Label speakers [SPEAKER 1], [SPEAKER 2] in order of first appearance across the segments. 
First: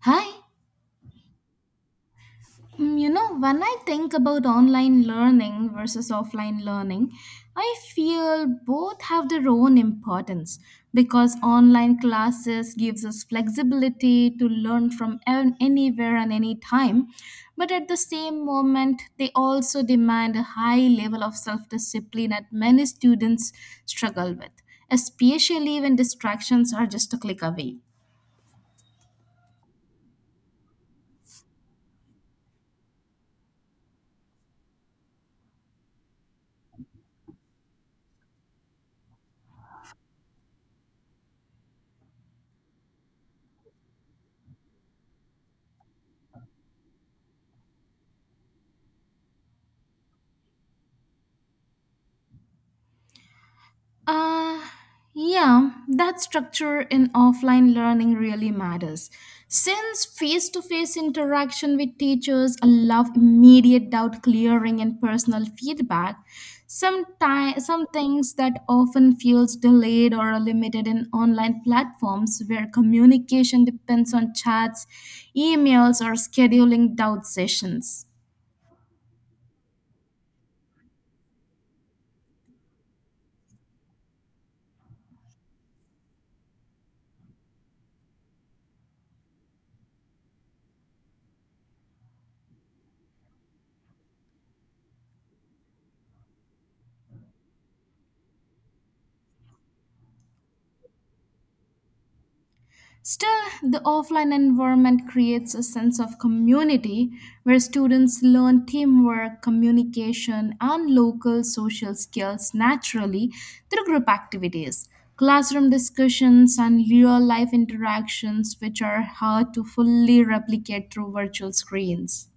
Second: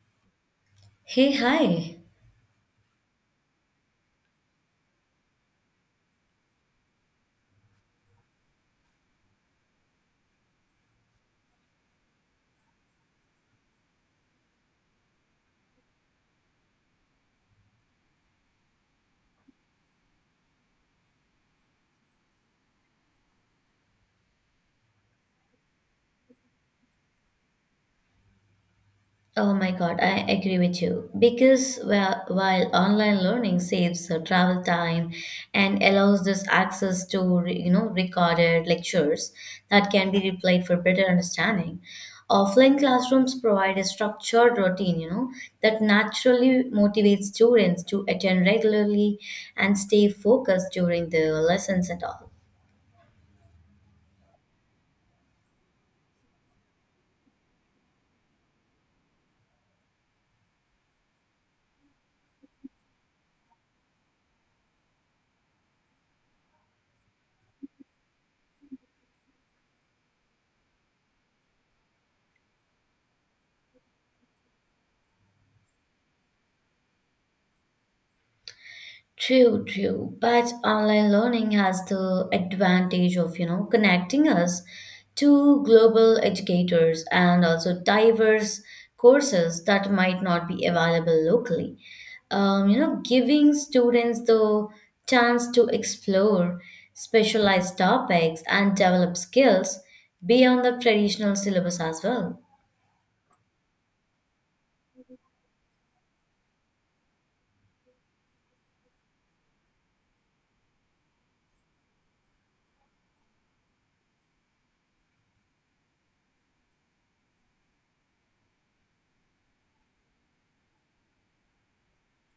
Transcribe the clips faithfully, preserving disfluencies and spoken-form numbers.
[SPEAKER 1] Hi.
[SPEAKER 2] Hey, hi.
[SPEAKER 1] Mm, You know, when I think about online learning versus offline learning, I feel both have their own importance because online classes gives us flexibility to learn from an- anywhere and any time, but at the same moment they also demand a high level of self-discipline that many students struggle with, especially when distractions are just a click away.
[SPEAKER 2] Oh my God, I agree with you. Because well, while online learning saves uh, travel time and allows this access to re- you know recorded lectures that can be replayed for better understanding, offline classrooms provide a structured routine, you know, that naturally motivates students to attend regularly and stay focused during the lessons and all.
[SPEAKER 1] Uh, yeah, that structure in offline learning really matters. Since face to face interaction with teachers allow immediate doubt clearing and personal feedback, some, ti- some things that often feels delayed or are limited in online platforms where communication depends on chats, emails, or scheduling doubt sessions.
[SPEAKER 2] True, true. But online learning has the advantage of, you know, connecting us to global educators and also diverse courses that might not be available locally. Um, you know, giving students the chance to explore specialized topics and develop skills beyond the traditional syllabus as well.
[SPEAKER 1] Still, the offline environment creates a sense of community where students learn teamwork, communication, and local social skills naturally through group activities, classroom discussions, and real life interactions, which are hard to fully replicate through virtual screens.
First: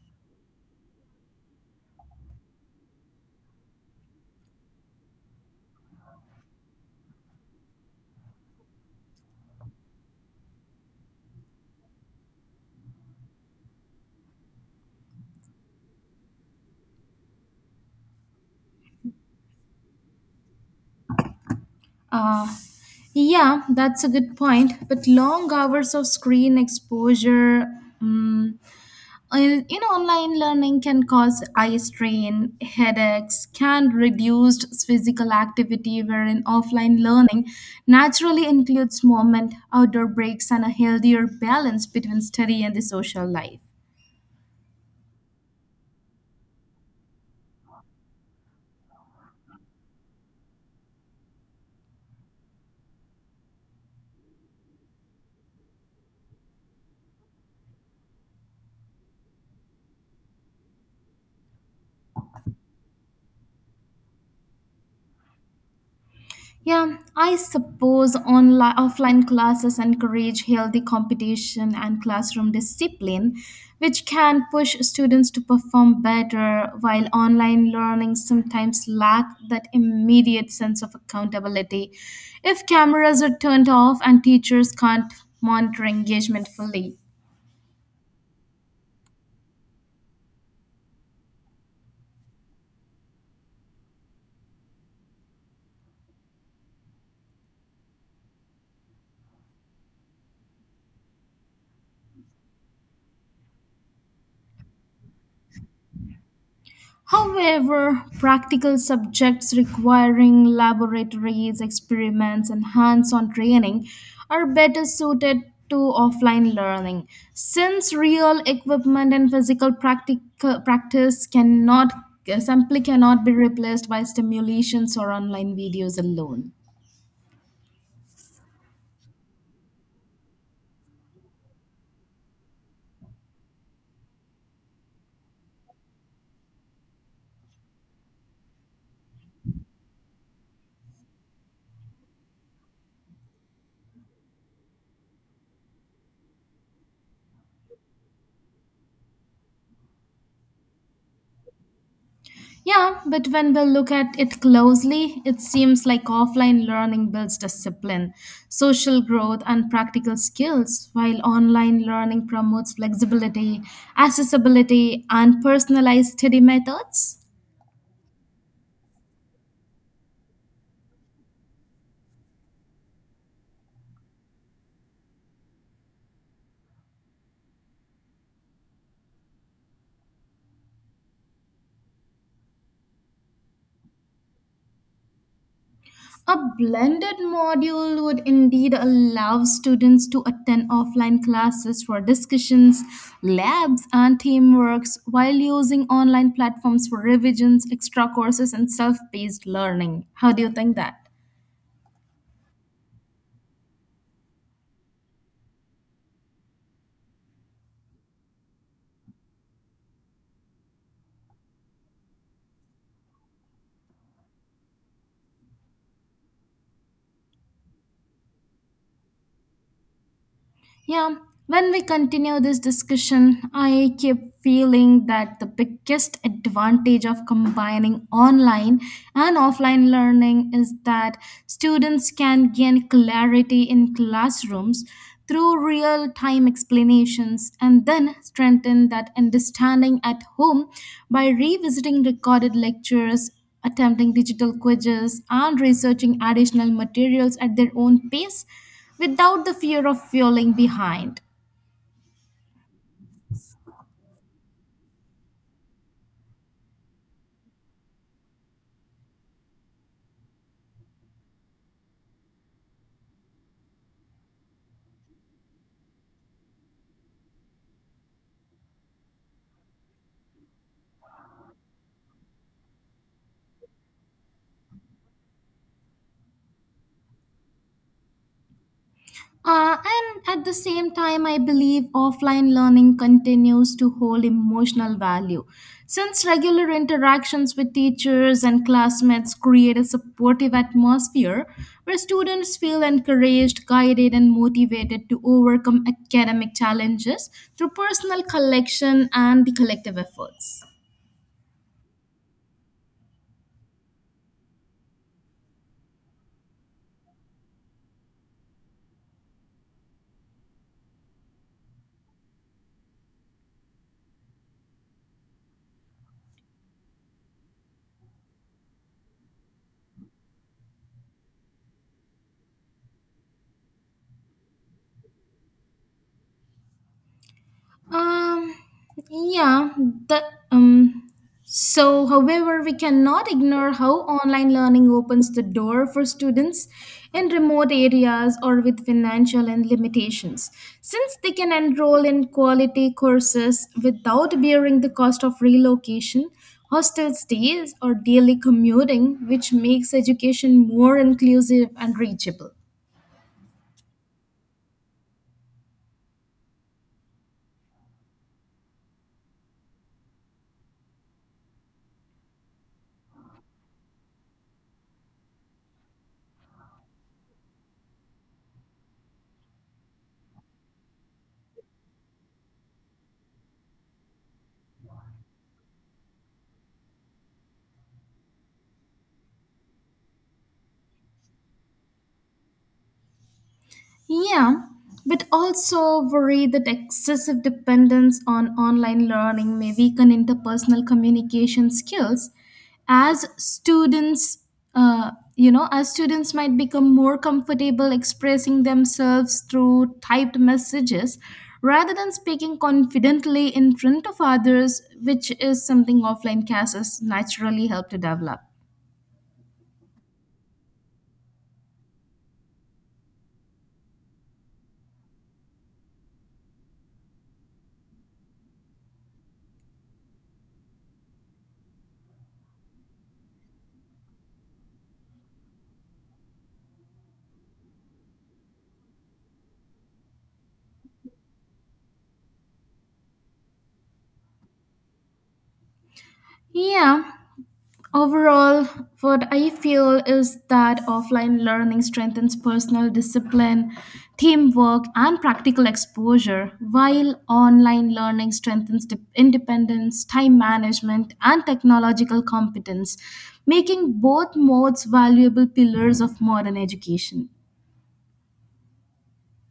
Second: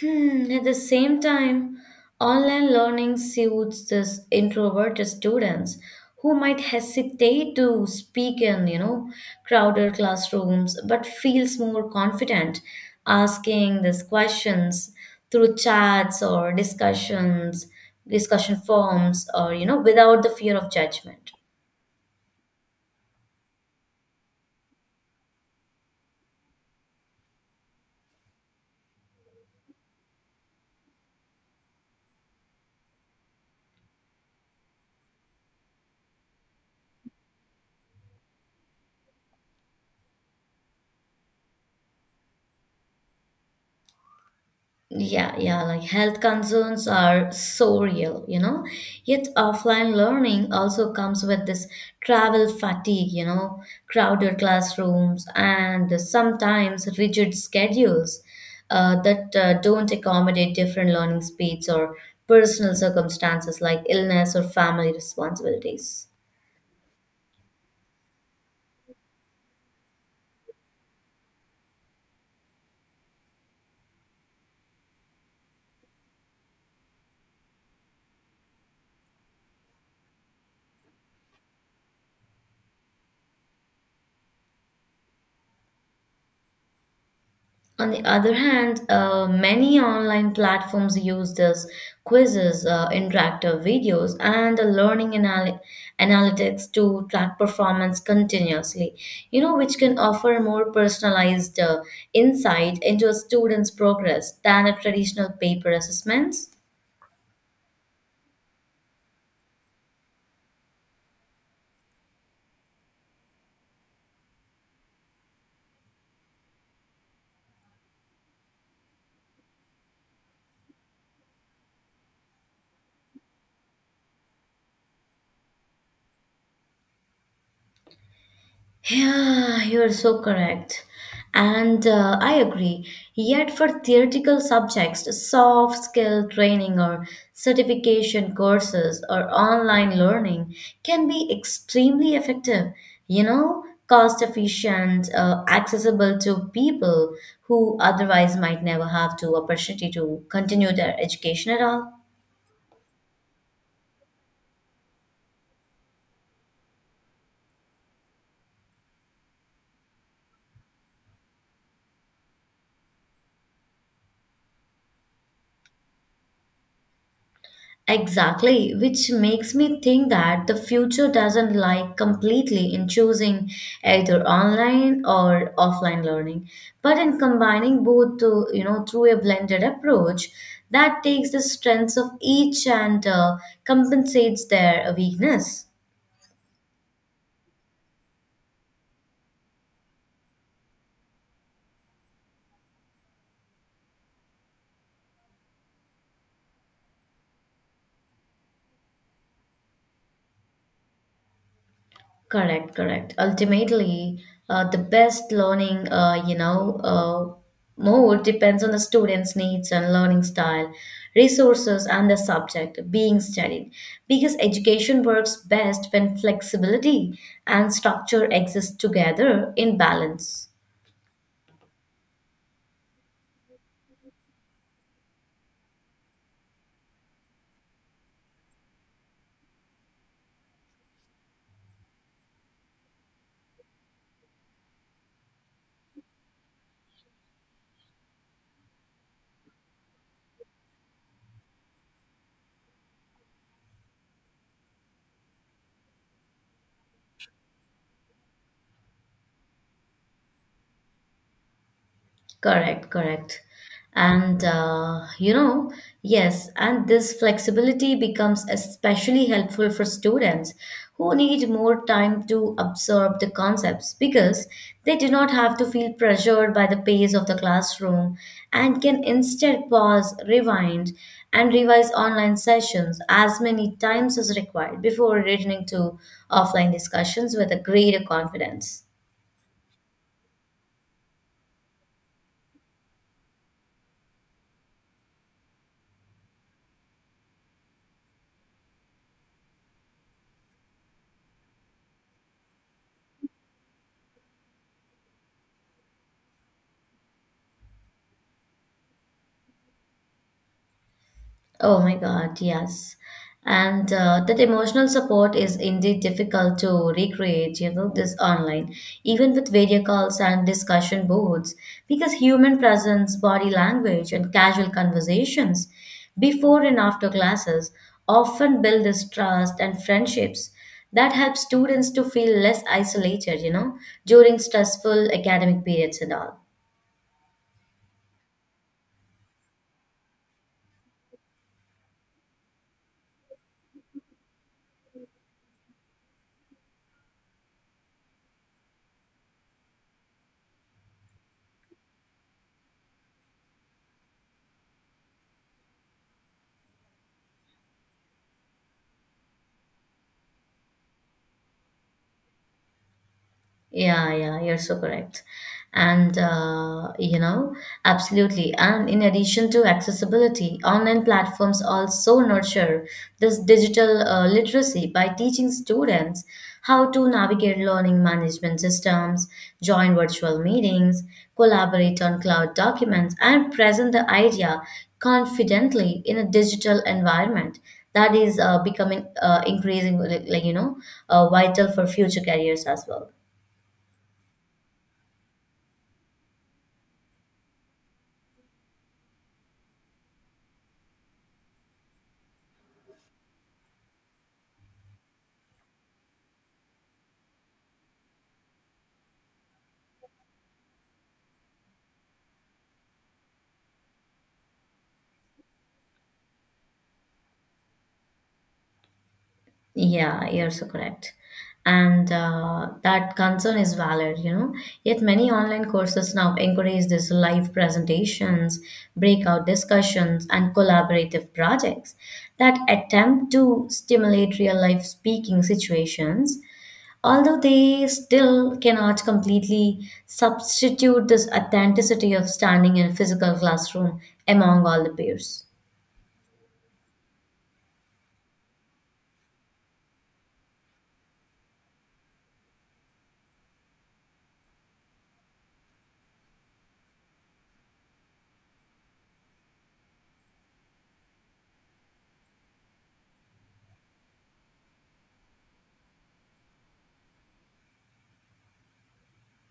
[SPEAKER 2] Hmm, at the same time, online learning suits this introverted students who might hesitate to speak in, you know, crowded classrooms, but feels more confident asking these questions through chats or discussions, discussion forums, or you know, without the fear of judgment.
[SPEAKER 1] Yeah, that's a good point. But long hours of screen exposure, mm Uh, you know, online learning can cause eye strain, headaches, can reduced physical activity, wherein offline learning naturally includes movement, outdoor breaks, and a healthier balance between study and the social life.
[SPEAKER 2] Yeah, yeah, like health concerns are so real, you know. Yet offline learning also comes with this travel fatigue, you know, crowded classrooms and sometimes rigid schedules uh, that uh, don't accommodate different learning speeds or personal circumstances like illness or family responsibilities.
[SPEAKER 1] Yeah, I suppose online offline classes encourage healthy competition and classroom discipline, which can push students to perform better, while online learning sometimes lack that immediate sense of accountability. If cameras are turned off and teachers can't monitor engagement fully.
[SPEAKER 2] On the other hand, uh, many online platforms use this quizzes, uh, interactive videos, and the learning anal- analytics to track performance continuously, you know, which can offer more personalized uh, insight into a student's progress than a traditional paper assessments.
[SPEAKER 1] However, practical subjects requiring laboratories, experiments, and hands on training are better suited to offline learning since real equipment and physical practic- practice cannot simply cannot be replaced by stimulations or online videos alone.
[SPEAKER 2] Yeah, you're so correct. And uh, I agree. Yet, for theoretical subjects, soft skill training or certification courses or online learning can be extremely effective, you know, cost efficient, uh, accessible to people who otherwise might never have the opportunity to continue their education at all.
[SPEAKER 1] Yeah, but when we look at it closely, it seems like offline learning builds discipline, social growth, and practical skills, while online learning promotes flexibility, accessibility, and personalized study methods.
[SPEAKER 2] Exactly, which makes me think that the future doesn't lie completely in choosing either online or offline learning, but in combining both to, you know, through a blended approach that takes the strengths of each and uh, compensates their weakness.
[SPEAKER 1] A blended module would indeed allow students to attend offline classes for discussions, labs, and teamworks while using online platforms for revisions, extra courses, and self paced learning. How do you think that?
[SPEAKER 2] Correct, correct. Ultimately, uh, the best learning, uh, you know, uh, mode depends on the student's needs and learning style, resources, and the subject being studied. Because education works best when flexibility and structure exist together in balance.
[SPEAKER 1] Yeah, when we continue this discussion, I keep feeling that the biggest advantage of combining online and offline learning is that students can gain clarity in classrooms through real time explanations and then strengthen that understanding at home by revisiting recorded lectures. Attempting digital quizzes and researching additional materials at their own pace without the fear of falling behind.
[SPEAKER 2] Correct, correct. And uh, you know, yes, and this flexibility becomes especially helpful for students who need more time to absorb the concepts because they do not have to feel pressured by the pace of the classroom and can instead pause, rewind, and revise online sessions as many times as required before returning to offline discussions with a greater confidence.
[SPEAKER 1] Uh, and at the same time, I believe offline learning continues to hold emotional value since regular interactions with teachers and classmates create a supportive atmosphere where students feel encouraged, guided, and motivated to overcome academic challenges through personal collection and the collective efforts.
[SPEAKER 2] Oh my God, yes. And uh, that emotional support is indeed difficult to recreate, you know, this online, even with video calls and discussion boards, because human presence, body language, and casual conversations before and after classes often build this trust and friendships that help students to feel less isolated, you know, during stressful academic periods and all.
[SPEAKER 1] Um, yeah, the um so however we cannot ignore how online learning opens the door for students in remote areas or with financial and limitations since they can enroll in quality courses without bearing the cost of relocation hostel stays or daily commuting which makes education more inclusive and reachable.
[SPEAKER 2] Yeah, yeah, you're so correct. And, uh, you know, absolutely. And in addition to accessibility, online platforms also nurture this digital uh, literacy by teaching students how to navigate learning management systems, join virtual meetings, collaborate on cloud documents, and present the idea confidently in a digital environment. That is uh, becoming uh, increasingly, like, you know, uh, vital for future careers as well.
[SPEAKER 1] Yeah, but also worry that excessive dependence on online learning may weaken interpersonal communication skills as students uh, you know as students might become more comfortable expressing themselves through typed messages rather than speaking confidently in front of others which is something offline classes naturally help to develop.
[SPEAKER 2] Yeah, you're so correct. And uh, that concern is valid, you know. Yet many online courses now encourage this live presentations, breakout discussions, and collaborative projects that attempt to stimulate real life speaking situations, although they still cannot completely substitute this authenticity of standing in a physical classroom among all the peers.
[SPEAKER 1] Yeah. Overall, what I feel is that offline learning strengthens personal discipline, teamwork, and practical exposure, while online learning strengthens de- independence, time management, and technological competence, making both modes valuable pillars of modern education.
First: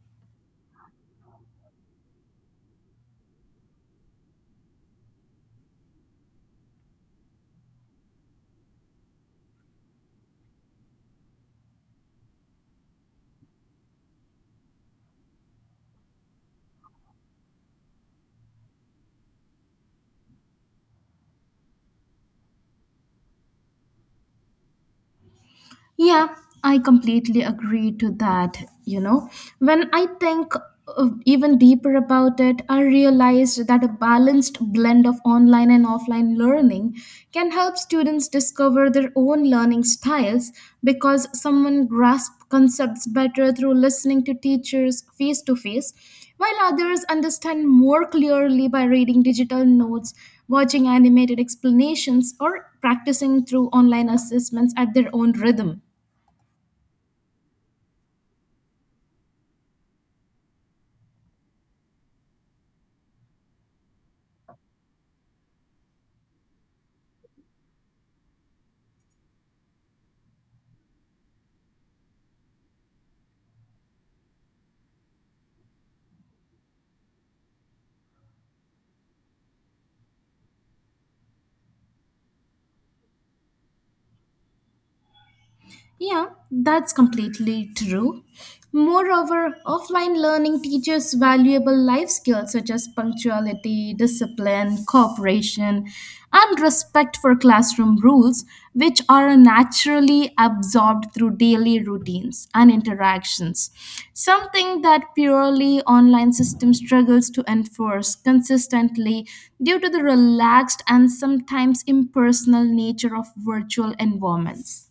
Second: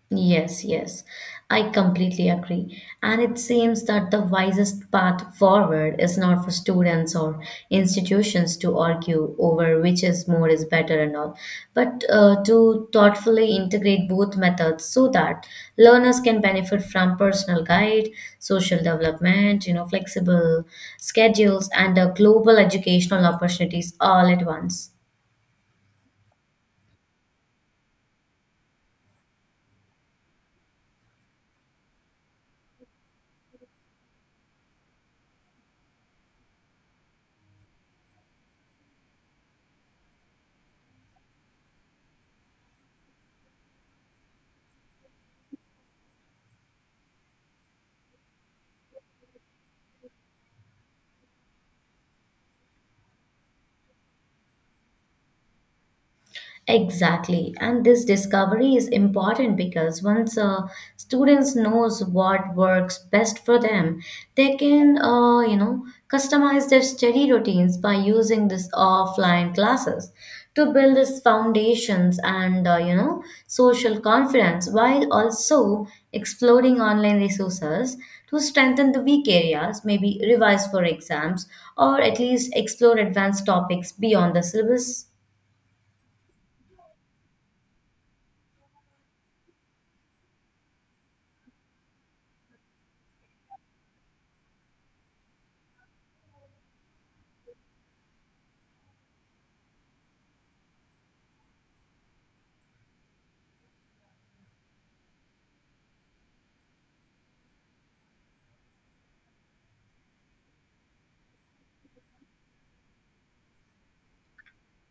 [SPEAKER 2] Yes, yes, I completely agree. And it seems that the wisest path forward is not for students or institutions to argue over which is more is better and all, but uh, to thoughtfully integrate both methods so that learners can benefit from personal guide, social development, you know, flexible schedules, and uh, global educational opportunities all at once.
[SPEAKER 1] Yeah, I completely agree to that. You know, when I think uh, even deeper about it, I realized that a balanced blend of online and offline learning can help students discover their own learning styles because someone grasps concepts better through listening to teachers face to face, while others understand more clearly by reading digital notes, watching animated explanations, or practicing through online assessments at their own rhythm.
[SPEAKER 2] Exactly, and this discovery is important because once uh, students knows what works best for them, they can uh, you know customize their study routines by using this offline classes to build these foundations and uh, you know social confidence while also exploring online resources to strengthen the weak areas, maybe revise for exams or at least explore advanced topics beyond the syllabus.
[SPEAKER 1] Yeah, that's completely true. Moreover, offline learning teaches valuable life skills such as punctuality, discipline, cooperation, and respect for classroom rules, which are naturally absorbed through daily routines and interactions. Something that purely online system struggles to enforce consistently due to the relaxed and sometimes impersonal nature of virtual environments.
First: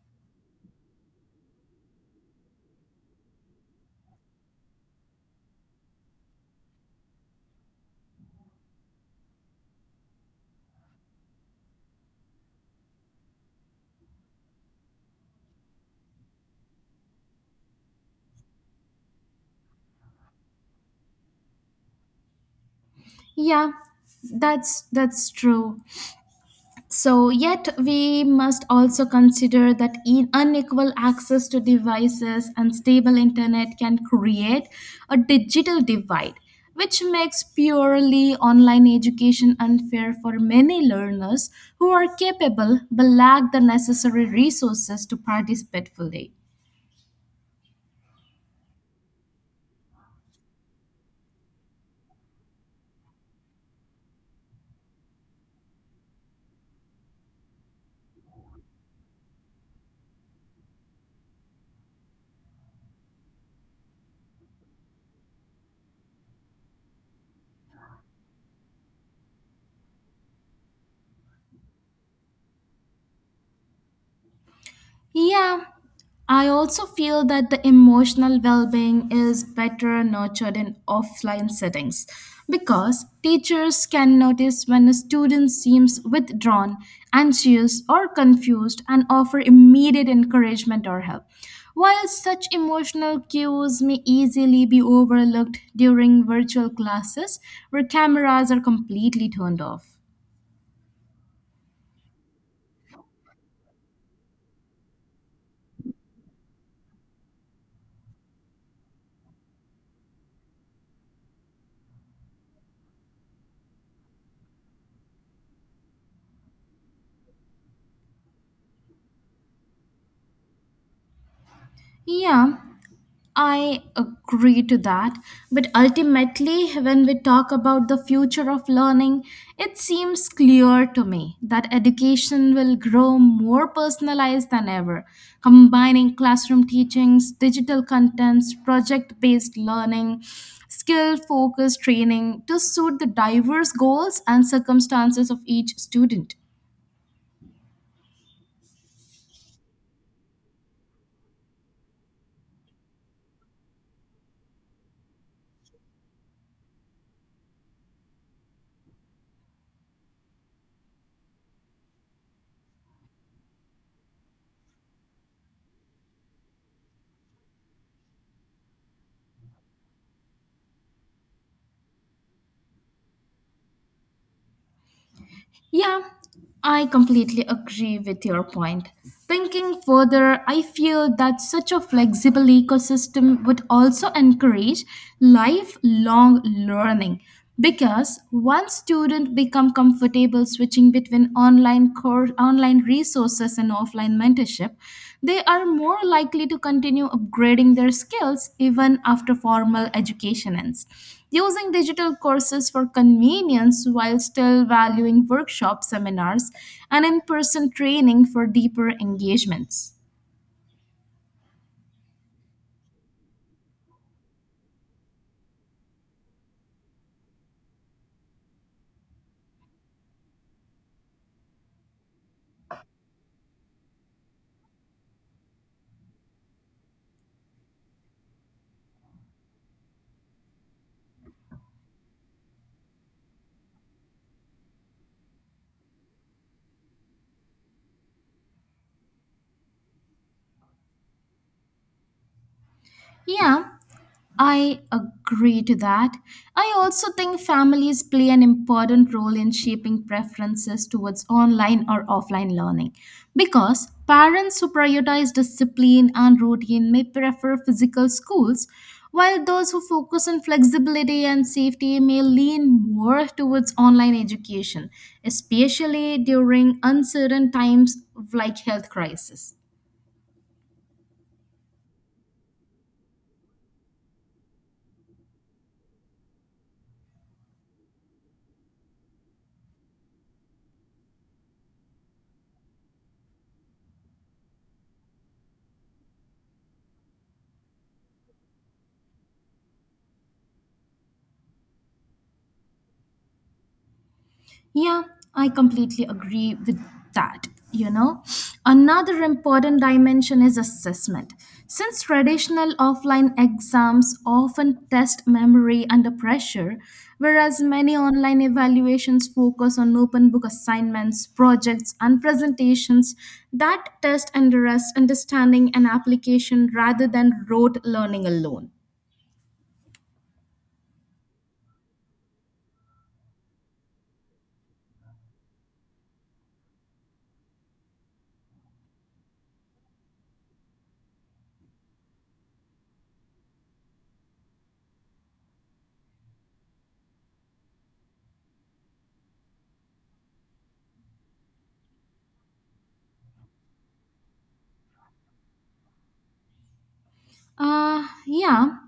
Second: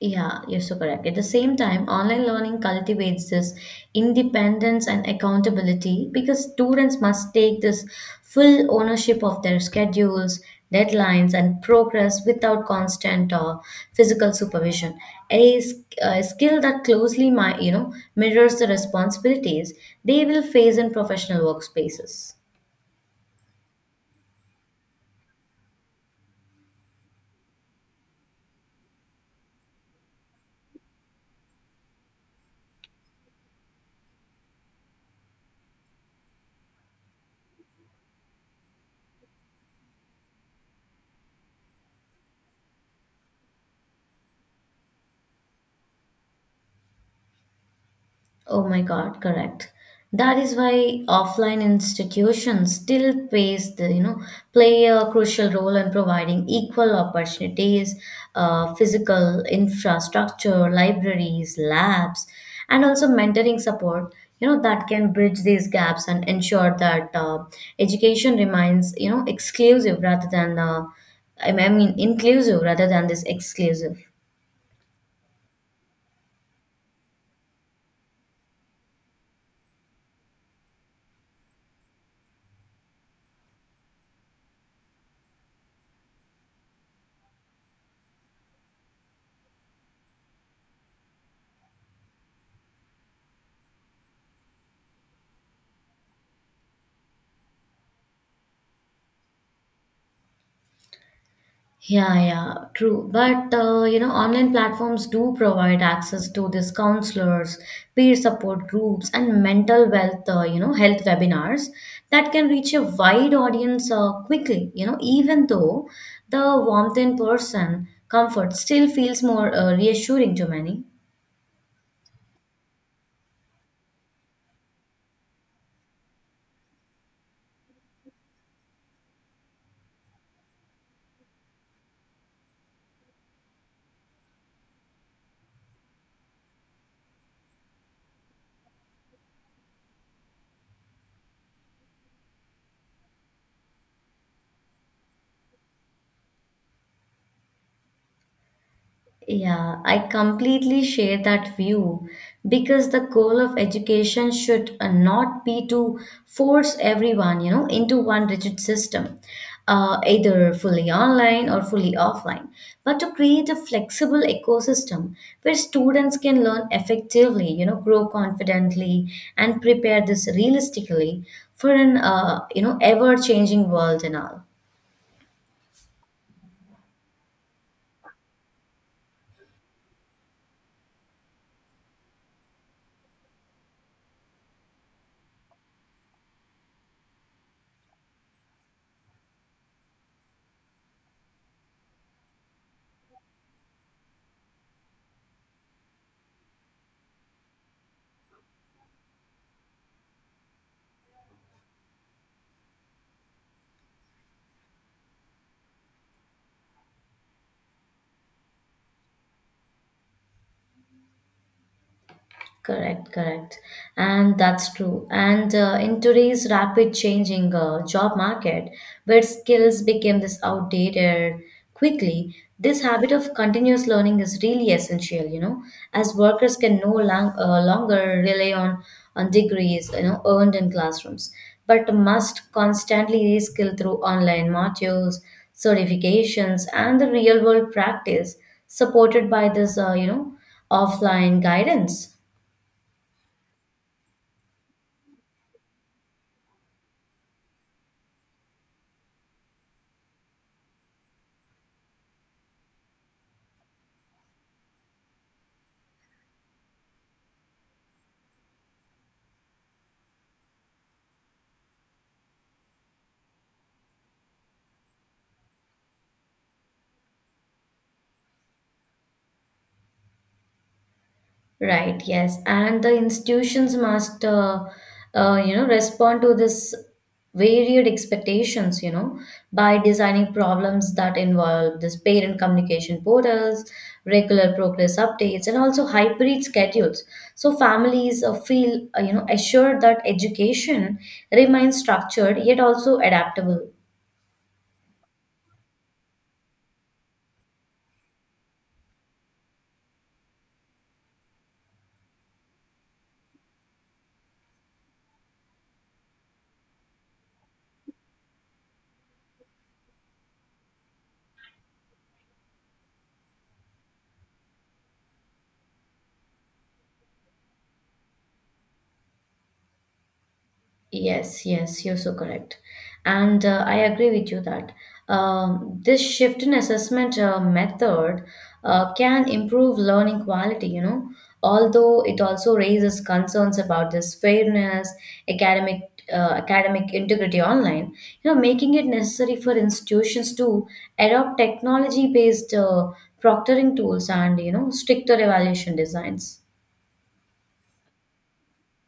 [SPEAKER 2] Yeah, you're so correct. At the same time, online learning cultivates this independence and accountability because students must take this full ownership of their schedules, deadlines, and progress without constant uh, physical supervision. A, s- a skill that closely, mi- you know, mirrors the responsibilities they will face in professional workspaces.
[SPEAKER 1] Yeah, that's that's true. So yet we must also consider that e- unequal access to devices and stable internet can create a digital divide, which makes purely online education unfair for many learners who are capable but lack the necessary resources to participate fully.
[SPEAKER 2] Oh my God, correct. That is why offline institutions still plays the you know play a crucial role in providing equal opportunities, uh, physical infrastructure, libraries, labs, and also mentoring support. You know that can bridge these gaps and ensure that uh, education remains you know exclusive rather than uh, I mean I mean inclusive rather than this exclusive.
[SPEAKER 1] Yeah, I also feel that the emotional well being is better nurtured in offline settings because teachers can notice when a student seems withdrawn, anxious, or confused and offer immediate encouragement or help. While such emotional cues may easily be overlooked during virtual classes where cameras are completely turned off.
[SPEAKER 2] Yeah, yeah, true. But uh, you know, online platforms do provide access to these counselors, peer support groups, and mental wealth, uh, you know, health webinars that can reach a wide audience uh, quickly. You know, even though the warmth in person comfort still feels more uh, reassuring to many.
[SPEAKER 1] Yeah, I agree to that. But ultimately, when we talk about the future of learning, it seems clear to me that education will grow more personalized than ever, combining classroom teachings, digital contents, project based learning, skill focused training to suit the diverse goals and circumstances of each student.
[SPEAKER 2] Yeah, I completely share that view because the goal of education should uh, not be to force everyone, you know, into one rigid system, uh, either fully online or fully offline, but to create a flexible ecosystem where students can learn effectively, you know, grow confidently and prepare this realistically for an, uh, you know, ever-changing world and all.
[SPEAKER 1] Yeah, I completely agree with your point. Thinking further, I feel that such a flexible ecosystem would also encourage lifelong learning because once students become comfortable switching between online course, online resources and offline mentorship, they are more likely to continue upgrading their skills even after formal education ends. Using digital courses for convenience while still valuing workshops, seminars, and in person training for deeper engagements.
[SPEAKER 2] Correct, correct. And that's true. And uh, in today's rapid changing uh, job market, where skills became this outdated quickly, this habit of continuous learning is really essential, you know, as workers can no long, uh, longer rely on, on degrees, you know, earned in classrooms, but must constantly reskill through online modules, certifications, and the real world practice supported by this, uh, you know, offline guidance.
[SPEAKER 1] Yeah, I agree to that. I also think families play an important role in shaping preferences towards online or offline learning because parents who prioritize discipline and routine may prefer physical schools, while those who focus on flexibility and safety may lean more towards online education, especially during uncertain times like health crisis.
[SPEAKER 2] Right, yes. And the institutions must, uh, uh, you know, respond to this varied expectations, you know, by designing problems that involve this parent communication portals, regular progress updates, and also hybrid schedules. So families uh, feel, uh, you know, assured that education remains structured yet also adaptable.
[SPEAKER 1] Yeah, I completely agree with that. You know, another important dimension is assessment. Since traditional offline exams often test memory under pressure, whereas many online evaluations focus on open book assignments, projects, and presentations that test interest, understanding, and application rather than rote learning alone.
[SPEAKER 2] Yes, yes, you're so correct. And uh, I agree with you that um, this shift in assessment uh, method uh, can improve learning quality, you know, although it also raises concerns about this fairness, academic uh, academic integrity online, you know, making it necessary for institutions to adopt technology-based uh, proctoring tools and, you know, stricter evaluation designs.
[SPEAKER 1] Uh, yeah.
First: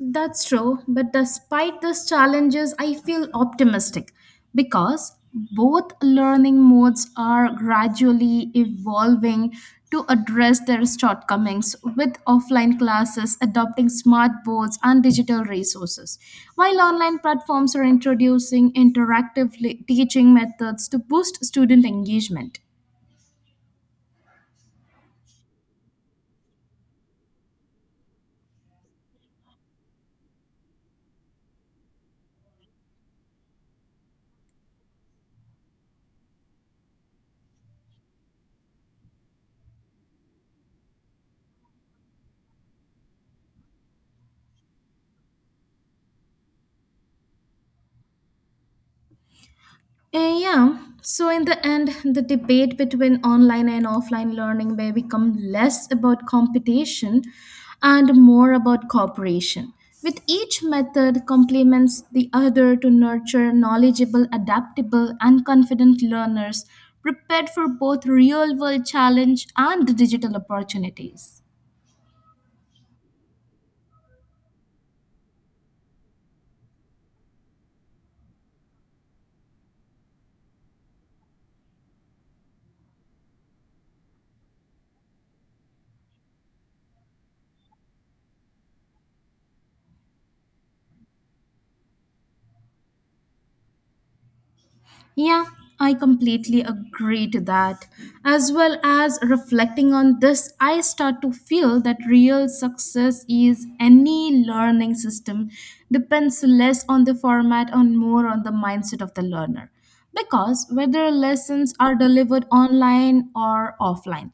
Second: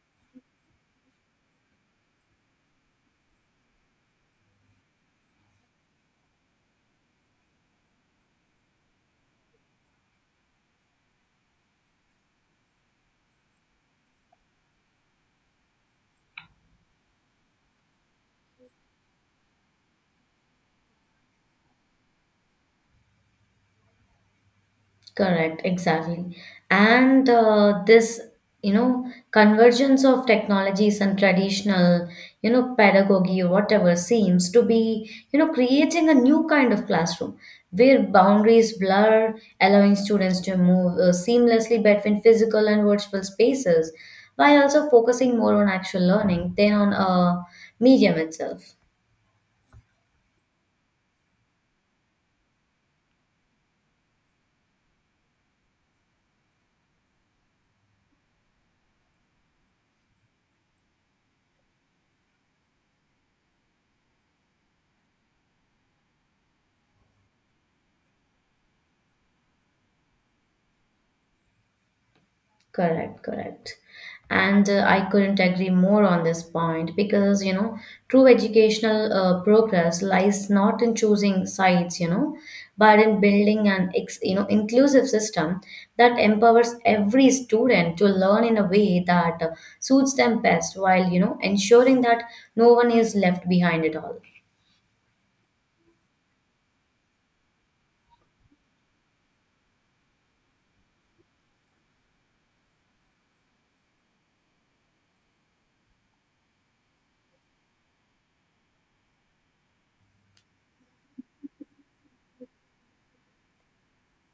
[SPEAKER 1] That's true, but despite these challenges, I feel optimistic because both learning modes are gradually evolving to address their shortcomings with offline classes adopting smart boards and digital resources while online platforms are introducing interactive le- teaching methods to boost student engagement.
[SPEAKER 2] Correct, exactly. And uh, this, you know, convergence of technologies and traditional, you know, pedagogy or whatever seems to be, you know, creating a new kind of classroom where boundaries blur, allowing students to move uh, seamlessly between physical and virtual spaces, while also focusing more on actual learning than on uh, medium itself.
[SPEAKER 1] Uh, yeah. So in the end, the debate between online and offline learning may become less about competition and more about cooperation. With each method complements the other to nurture knowledgeable, adaptable, and confident learners prepared for both real-world challenge and digital opportunities.
[SPEAKER 2] Correct, correct. And uh, I couldn't agree more on this point because, you know, true educational uh, progress lies not in choosing sides, you know, but in building an, ex- you know, inclusive system that empowers every student to learn in a way that uh, suits them best while, you know, ensuring that no one is left behind at all.
[SPEAKER 1] Yeah, I completely agree to that. As well as reflecting on this, I start to feel that real success is any learning system depends less on the format and more on the mindset of the learner. Because whether lessons are delivered online or offline,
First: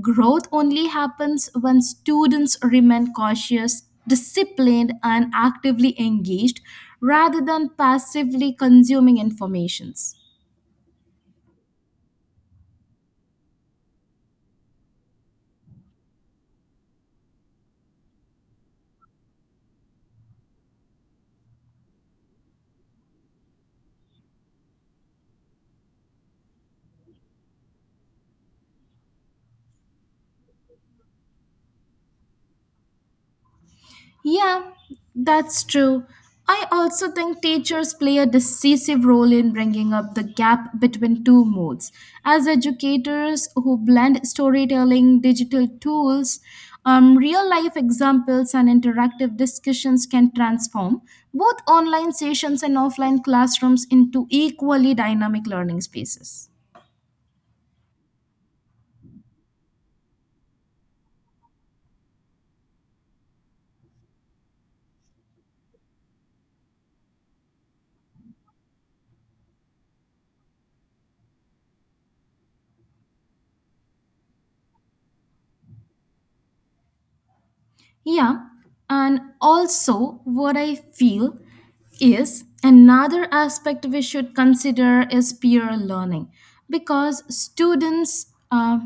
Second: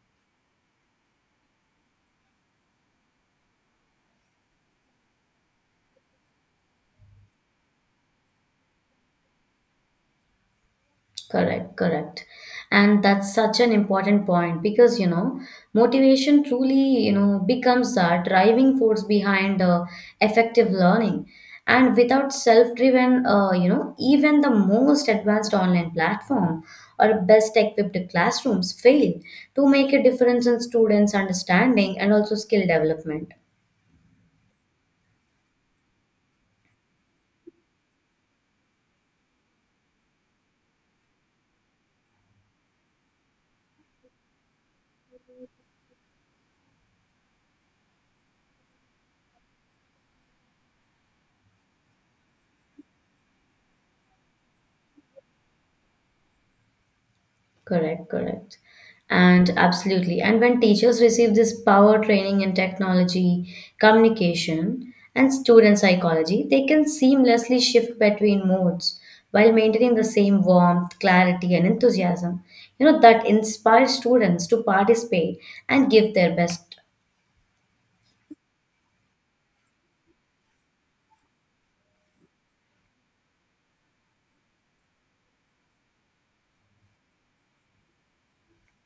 [SPEAKER 1] growth only happens when students remain cautious disciplined and actively engaged rather than passively consuming informations.
[SPEAKER 2] Correct, correct. And that's such an important point because, you know, motivation truly, you know, becomes the driving force behind uh, effective learning. And without self-driven, uh, you know, even the most advanced online platform or best equipped classrooms fail to make a difference in students' understanding and also skill development.
[SPEAKER 1] Yeah, that's true. I also think teachers play a decisive role in bringing up the gap between two modes as educators who blend storytelling digital tools, um, real life examples and interactive discussions can transform both online sessions and offline classrooms into equally dynamic learning spaces.
[SPEAKER 2] Correct, correct. And absolutely. And when teachers receive this power training in technology, communication, and student psychology, they can seamlessly shift between modes while maintaining the same warmth, clarity, and enthusiasm. You know, that inspires students to participate and give their best.
[SPEAKER 1] Yeah, and also what I feel is another aspect we should consider is peer learning because students uh,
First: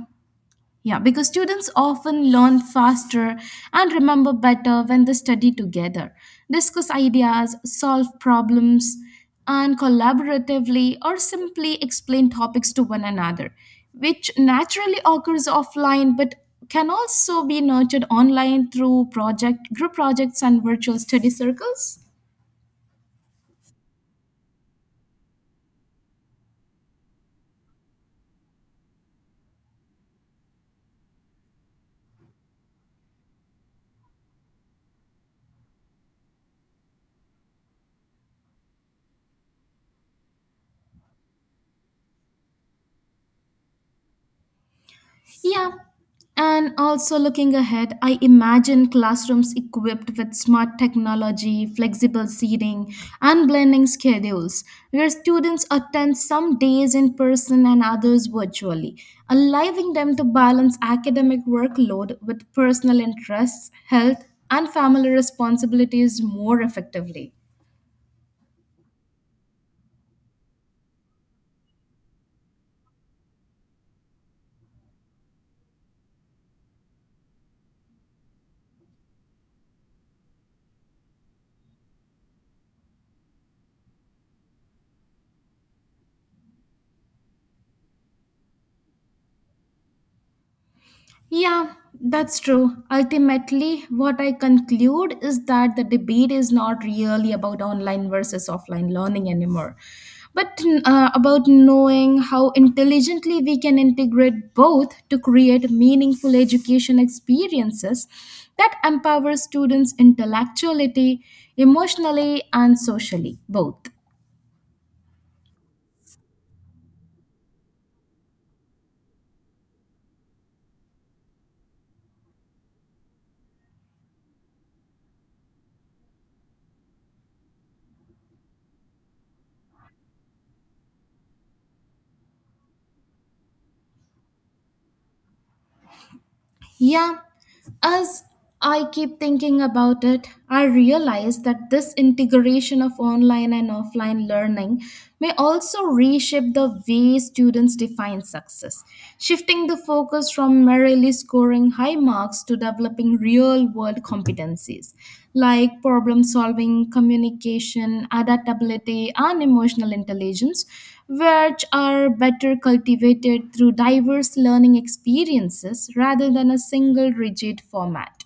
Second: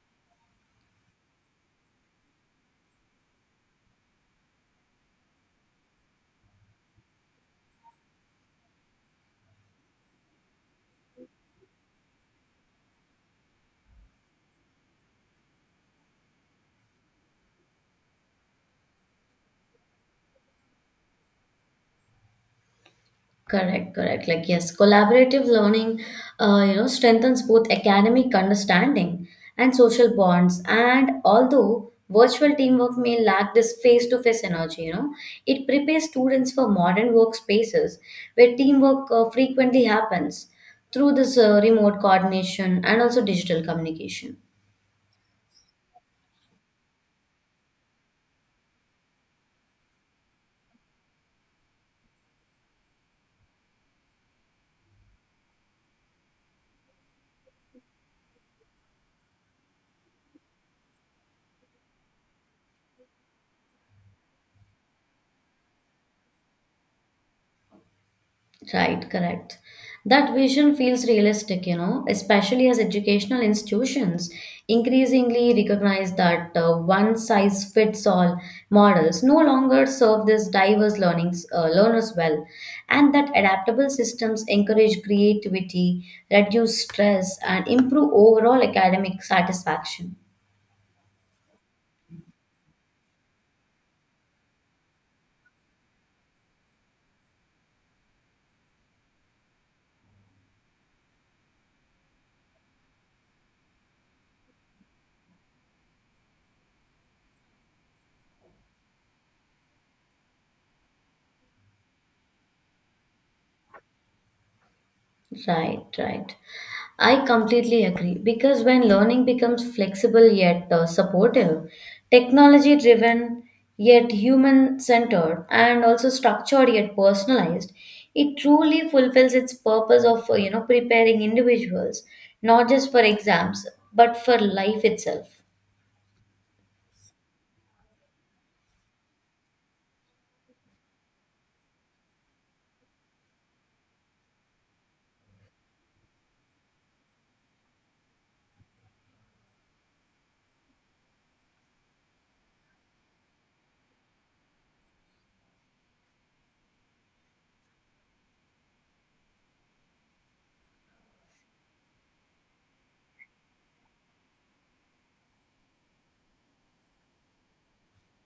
[SPEAKER 1] yeah, because students often learn faster and remember better when they study together, discuss ideas, solve problems, and collaboratively or simply explain topics to one another, which naturally occurs offline but can also be nurtured online through project group projects and virtual study circles.
[SPEAKER 2] Correct, correct. Like, yes, collaborative learning, uh, you know, strengthens both academic understanding and social bonds. And although virtual teamwork may lack this face-to-face energy, you know, it prepares students for modern workspaces where teamwork uh, frequently happens through this uh, remote coordination and also digital communication.
[SPEAKER 1] Yeah. And also looking ahead, I imagine classrooms equipped with smart technology, flexible seating, and blending schedules, where students attend some days in person and others virtually, allowing them to balance academic workload with personal interests, health, and family responsibilities more effectively.
[SPEAKER 2] Right, correct. That vision feels realistic, you know, especially as educational institutions increasingly recognize that uh, one size fits all models no longer serve this diverse learnings, uh, learners well, and that adaptable systems encourage creativity, reduce stress, and improve overall academic satisfaction.
[SPEAKER 1] Yeah, that's true. Ultimately, what I conclude is that the debate is not really about online versus offline learning anymore, but uh, about knowing how intelligently we can integrate both to create meaningful education experiences that empower students intellectually, emotionally, and socially, both.
[SPEAKER 2] Right, right. I completely agree because when learning becomes flexible yet uh, supportive, technology driven yet human centered, and also structured yet personalized, it truly fulfills its purpose of uh, you know preparing individuals not just for exams but for life itself.
[SPEAKER 1] Yeah, as I keep thinking about it, I realize that this integration of online and offline learning may also reshape the way students define success, shifting the focus from merely scoring high marks to developing real world competencies like problem solving, communication, adaptability, and emotional intelligence which are better cultivated through diverse learning experiences rather than a single rigid format.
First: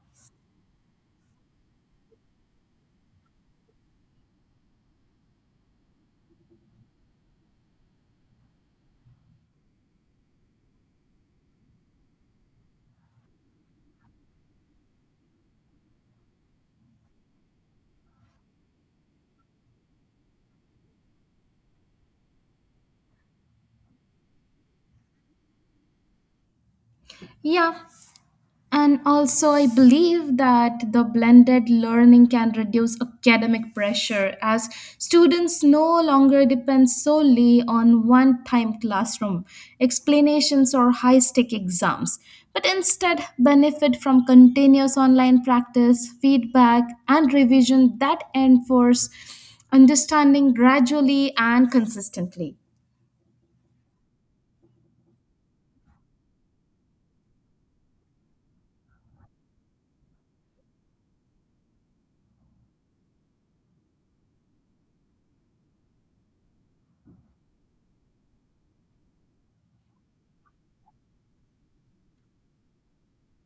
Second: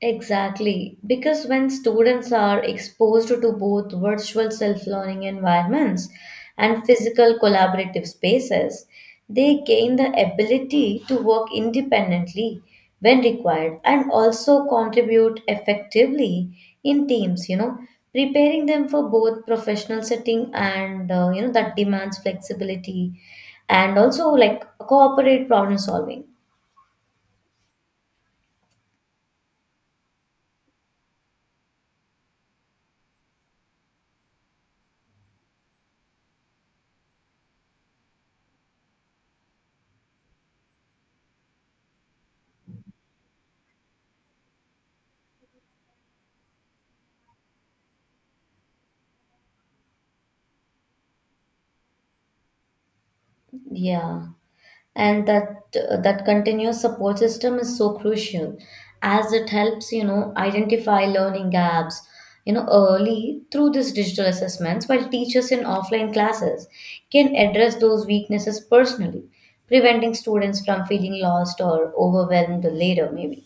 [SPEAKER 2] Exactly, because when students are exposed to both virtual self learning environments and physical collaborative spaces, they gain the ability to work independently when required and also contribute effectively in teams, you know, preparing them for both professional setting and uh, you know that demands flexibility and also like cooperate problem solving.
[SPEAKER 1] Yeah, and also, I believe that the blended learning can reduce academic pressure as students no longer depend solely on one time classroom explanations or high stake exams, but instead benefit from continuous online practice, feedback, and revision that enforce understanding gradually and consistently.
[SPEAKER 2] Yeah. and that uh, that continuous support system is so crucial as it helps you know identify learning gaps you know early through these digital assessments, while teachers in offline classes can address those weaknesses personally, preventing students from feeling lost or overwhelmed later maybe.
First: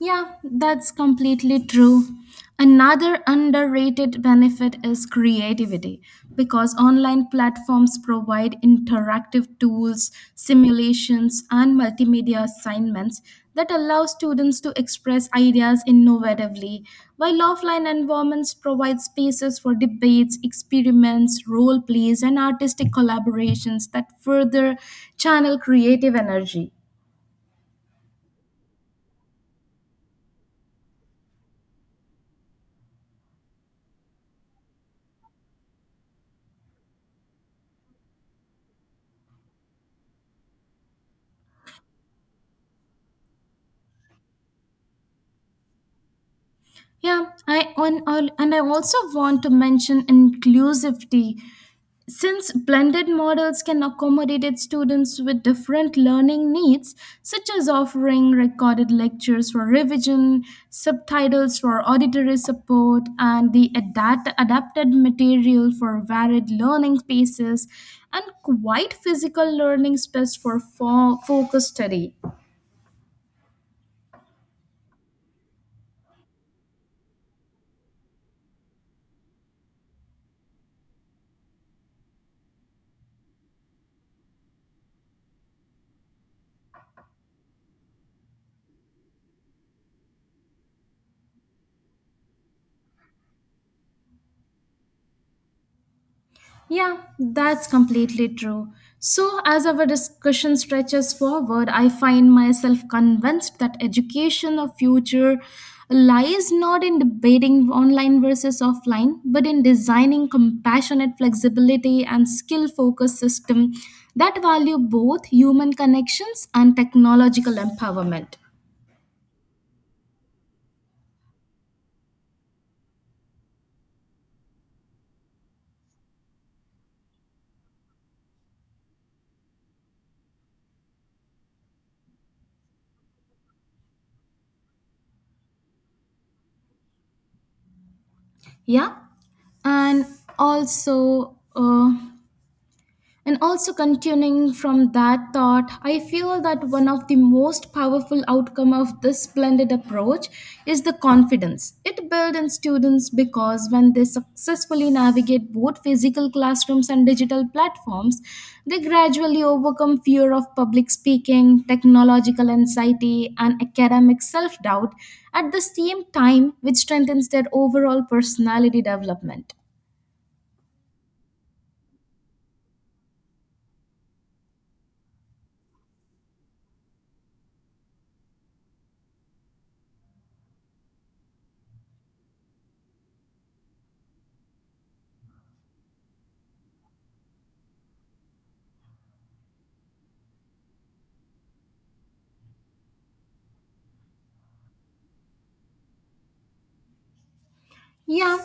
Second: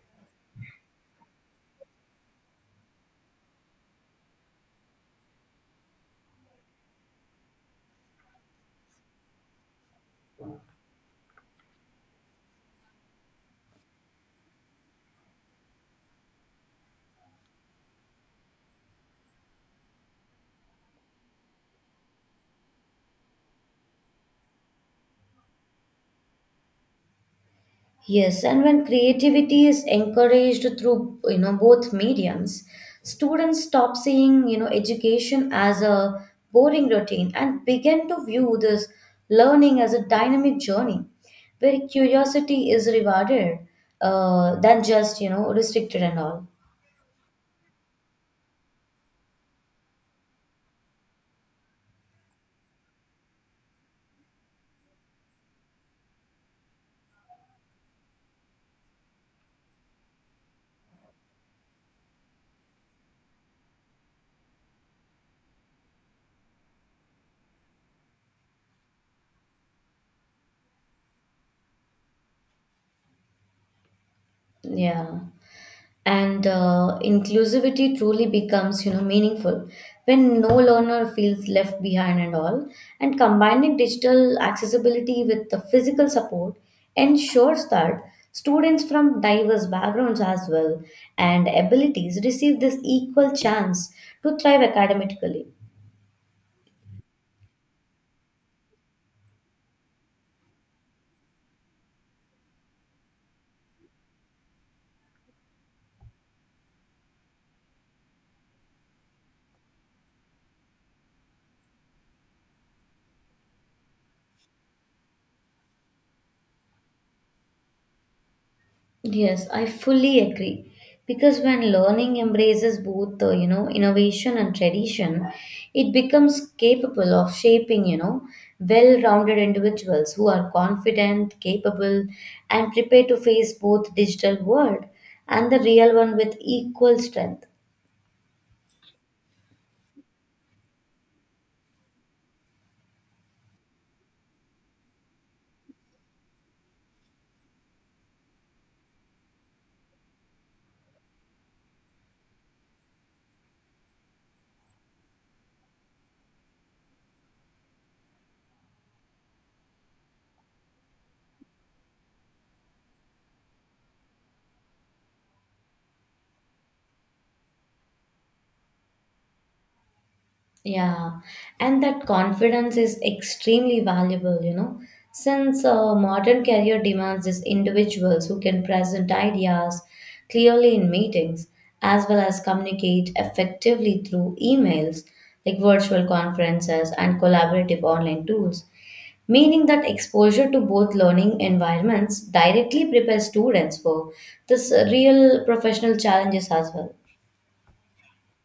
[SPEAKER 1] Yeah, that's completely true. Another underrated benefit is creativity because online platforms provide interactive tools, simulations, and multimedia assignments that allow students to express ideas innovatively, while offline environments provide spaces for debates, experiments, role plays, and artistic collaborations that further channel creative energy.
[SPEAKER 2] Yes, and when creativity is encouraged through you know both mediums, students stop seeing you know education as a boring routine and begin to view this learning as a dynamic journey where curiosity is rewarded, uh, than just you know restricted and all.
[SPEAKER 1] Yeah, I on al- and I also want to mention inclusivity. Since blended models can accommodate students with different learning needs, such as offering recorded lectures for revision, subtitles for auditory support, and the adapt- adapted material for varied learning spaces, and quite physical learning space for fo- focus study.
[SPEAKER 2] Yeah. And uh, inclusivity truly becomes, you know, meaningful when no learner feels left behind and all. And combining digital accessibility with the physical support ensures that students from diverse backgrounds as well and abilities receive this equal chance to thrive academically.
[SPEAKER 1] Yeah, that's completely true. So, as our discussion stretches forward, I find myself convinced that education of future lies not in debating online versus offline, but in designing compassionate flexibility and skill-focused system that value both human connections and technological empowerment.
[SPEAKER 2] Yes, I fully agree. Because when learning embraces both, the you know, innovation and tradition, it becomes capable of shaping, you know, well-rounded individuals who are confident, capable, and prepared to face both digital world and the real one with equal strength.
[SPEAKER 1] Yeah, and also. Uh, And also continuing from that thought, I feel that one of the most powerful outcome of this blended approach is the confidence. It builds in students because when they successfully navigate both physical classrooms and digital platforms, they gradually overcome fear of public speaking, technological anxiety, and academic self-doubt at the same time, which strengthens their overall personality development.
[SPEAKER 2] Yeah, and that confidence is extremely valuable, you know, since uh, modern career demands is individuals who can present ideas clearly in meetings as well as communicate effectively through emails, like virtual conferences and collaborative online tools, meaning that exposure to both learning environments directly prepares students for this uh, real professional challenges as well.
[SPEAKER 1] Yeah,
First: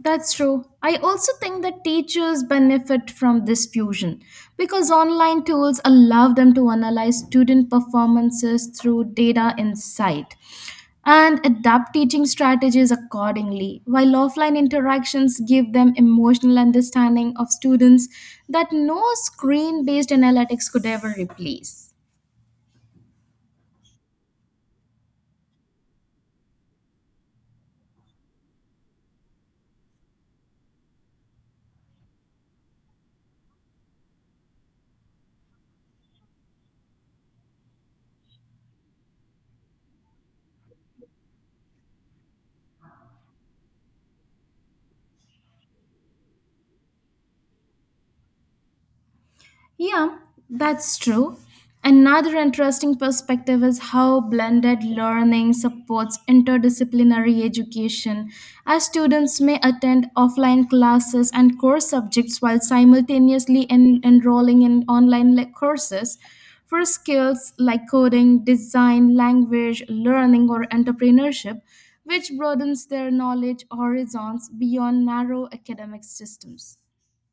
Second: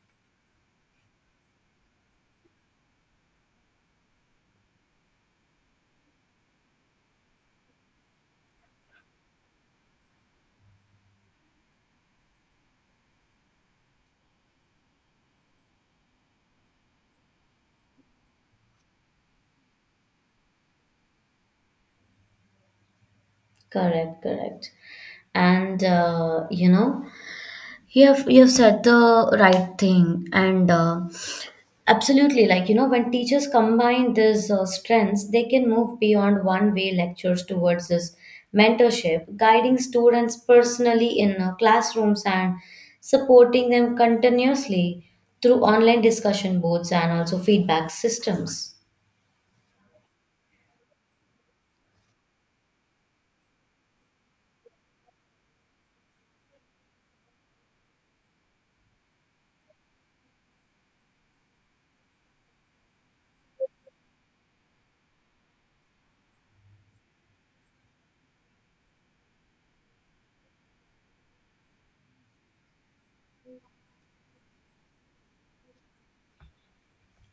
[SPEAKER 1] that's true. I also think that teachers benefit from this fusion because online tools allow them to analyze student performances through data insight and adapt teaching strategies accordingly, while offline interactions give them emotional understanding of students that no screen based analytics could ever replace.
[SPEAKER 2] Correct, correct. And uh, you know, you have you have said the right thing, and uh, absolutely, like you know, when teachers combine these uh, strengths, they can move beyond one-way lectures towards this mentorship, guiding students personally in uh, classrooms and supporting them continuously through online discussion boards and also feedback systems.
[SPEAKER 1] Yeah, that's true. Another interesting perspective is how blended learning supports interdisciplinary education, as students may attend offline classes and core subjects while simultaneously en- enrolling in online le- courses. For skills like coding, design, language, learning, or entrepreneurship, which broadens their knowledge horizons beyond narrow academic systems.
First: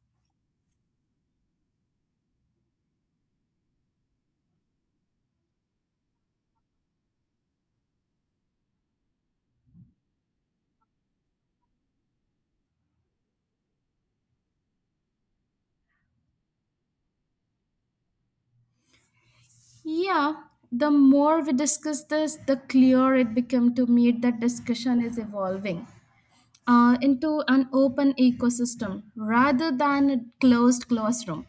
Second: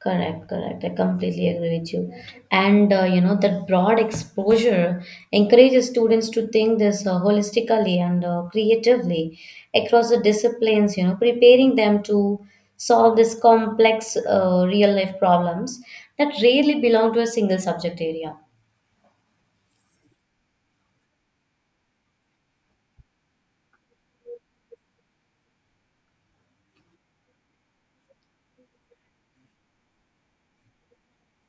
[SPEAKER 2] Correct, correct. I completely agree with you. And uh, you know that broad exposure encourages students to think this uh, holistically and uh, creatively across the disciplines. You know, preparing them to solve these complex uh, real life problems that rarely belong to a single subject area.
[SPEAKER 1] Yeah, the more we discuss this, the clearer it became to me that discussion is evolving uh, into an open ecosystem rather than a closed classroom.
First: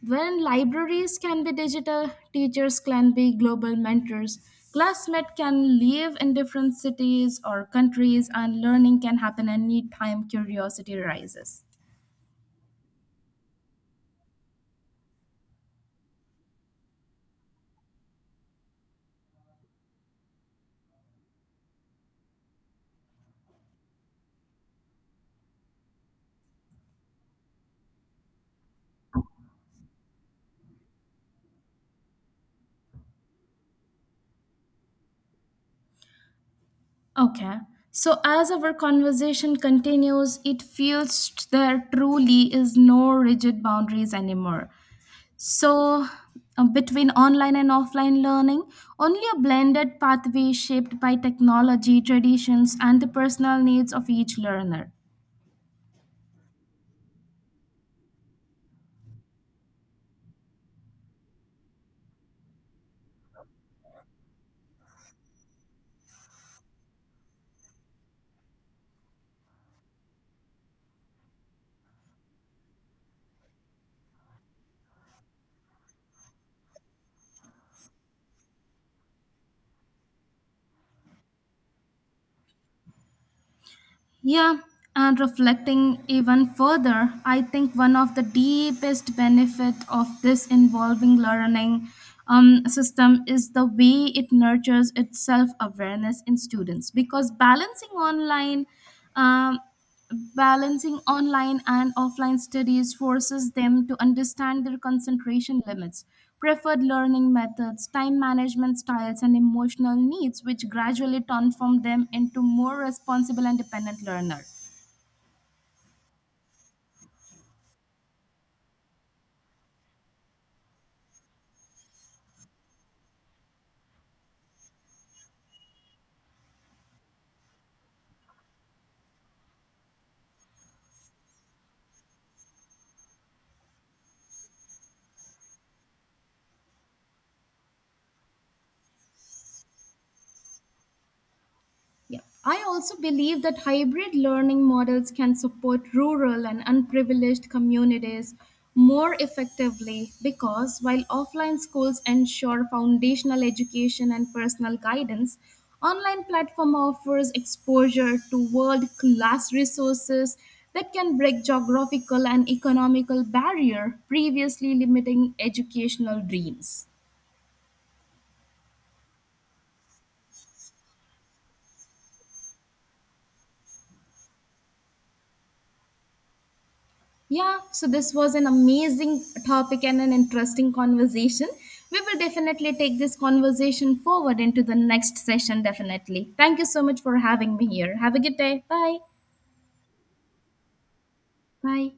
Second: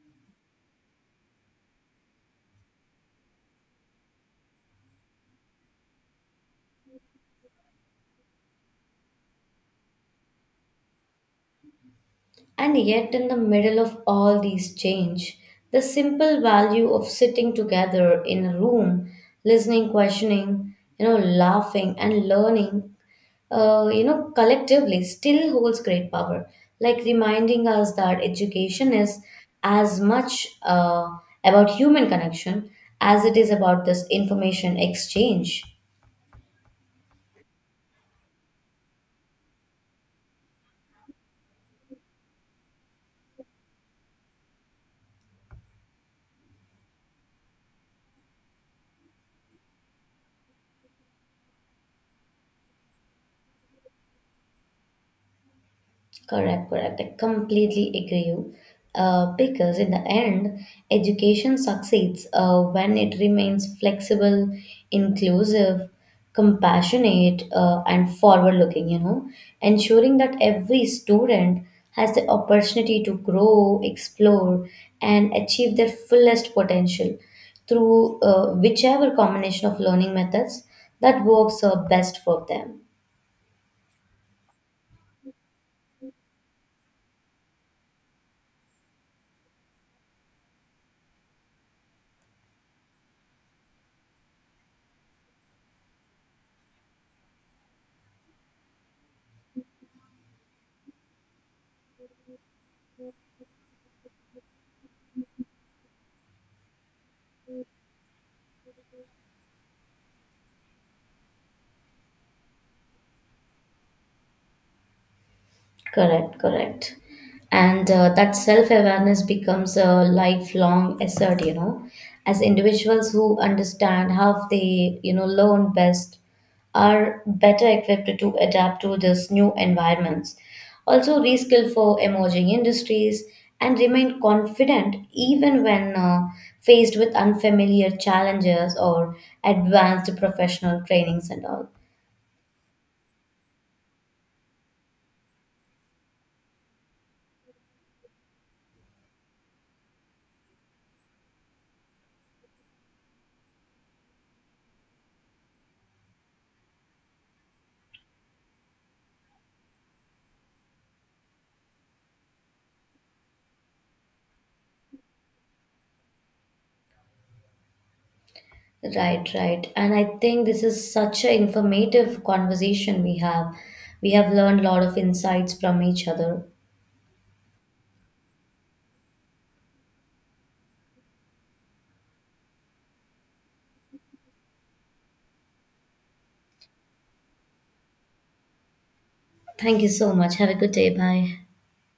[SPEAKER 1] When libraries can be digital, teachers can be global mentors, classmates can live in different cities or countries, and learning can happen anytime curiosity rises.
[SPEAKER 2] And yet, in the middle of all these change, the simple value of sitting together in a room, listening, questioning, you know, laughing and learning, uh, you know, collectively still holds great power. Like reminding us that education is as much uh, about human connection as it is about this information exchange.
[SPEAKER 1] Okay. So, as our conversation continues, it feels there truly is no rigid boundaries anymore. So, uh, between online and offline learning, only a blended pathway shaped by technology, traditions, and the personal needs of each learner.
[SPEAKER 2] Correct, correct. I completely agree you. Uh, because in the end, education succeeds uh, when it remains flexible, inclusive, compassionate, uh, and forward looking, you know, ensuring that every student has the opportunity to grow, explore, and achieve their fullest potential through uh, whichever combination of learning methods that works uh, best for them.
[SPEAKER 1] Yeah, and reflecting even further, I think one of the deepest benefit of this involving learning um, system is the way it nurtures its self awareness in students because balancing online. Um, Balancing online and offline studies forces them to understand their concentration limits, preferred learning methods, time management styles, and emotional needs, which gradually transform them into more responsible and dependent learners.
[SPEAKER 2] Correct, correct. And uh, that self awareness becomes a lifelong asset, you know, as individuals who understand how they, you know, learn best are better equipped to adapt to this new environments. Also, reskill for emerging industries and remain confident even when uh, faced with unfamiliar challenges or advanced professional trainings and all.
[SPEAKER 1] Yeah. I also believe that hybrid learning models can support rural and unprivileged communities more effectively because while offline schools ensure foundational education and personal guidance, online platform offers exposure to world-class resources that can break geographical and economical barrier previously limiting educational dreams.
[SPEAKER 2] Right, right. And I think this is such an informative conversation we have. We have learned a lot of insights from each other.
[SPEAKER 1] Yeah, so this was an amazing topic and an interesting conversation. We will definitely take this conversation forward into the next session, definitely. Thank you so much for having me here. Have a good day. Bye.
[SPEAKER 2] Thank you so much. Have a good day. Bye.
[SPEAKER 1] Bye.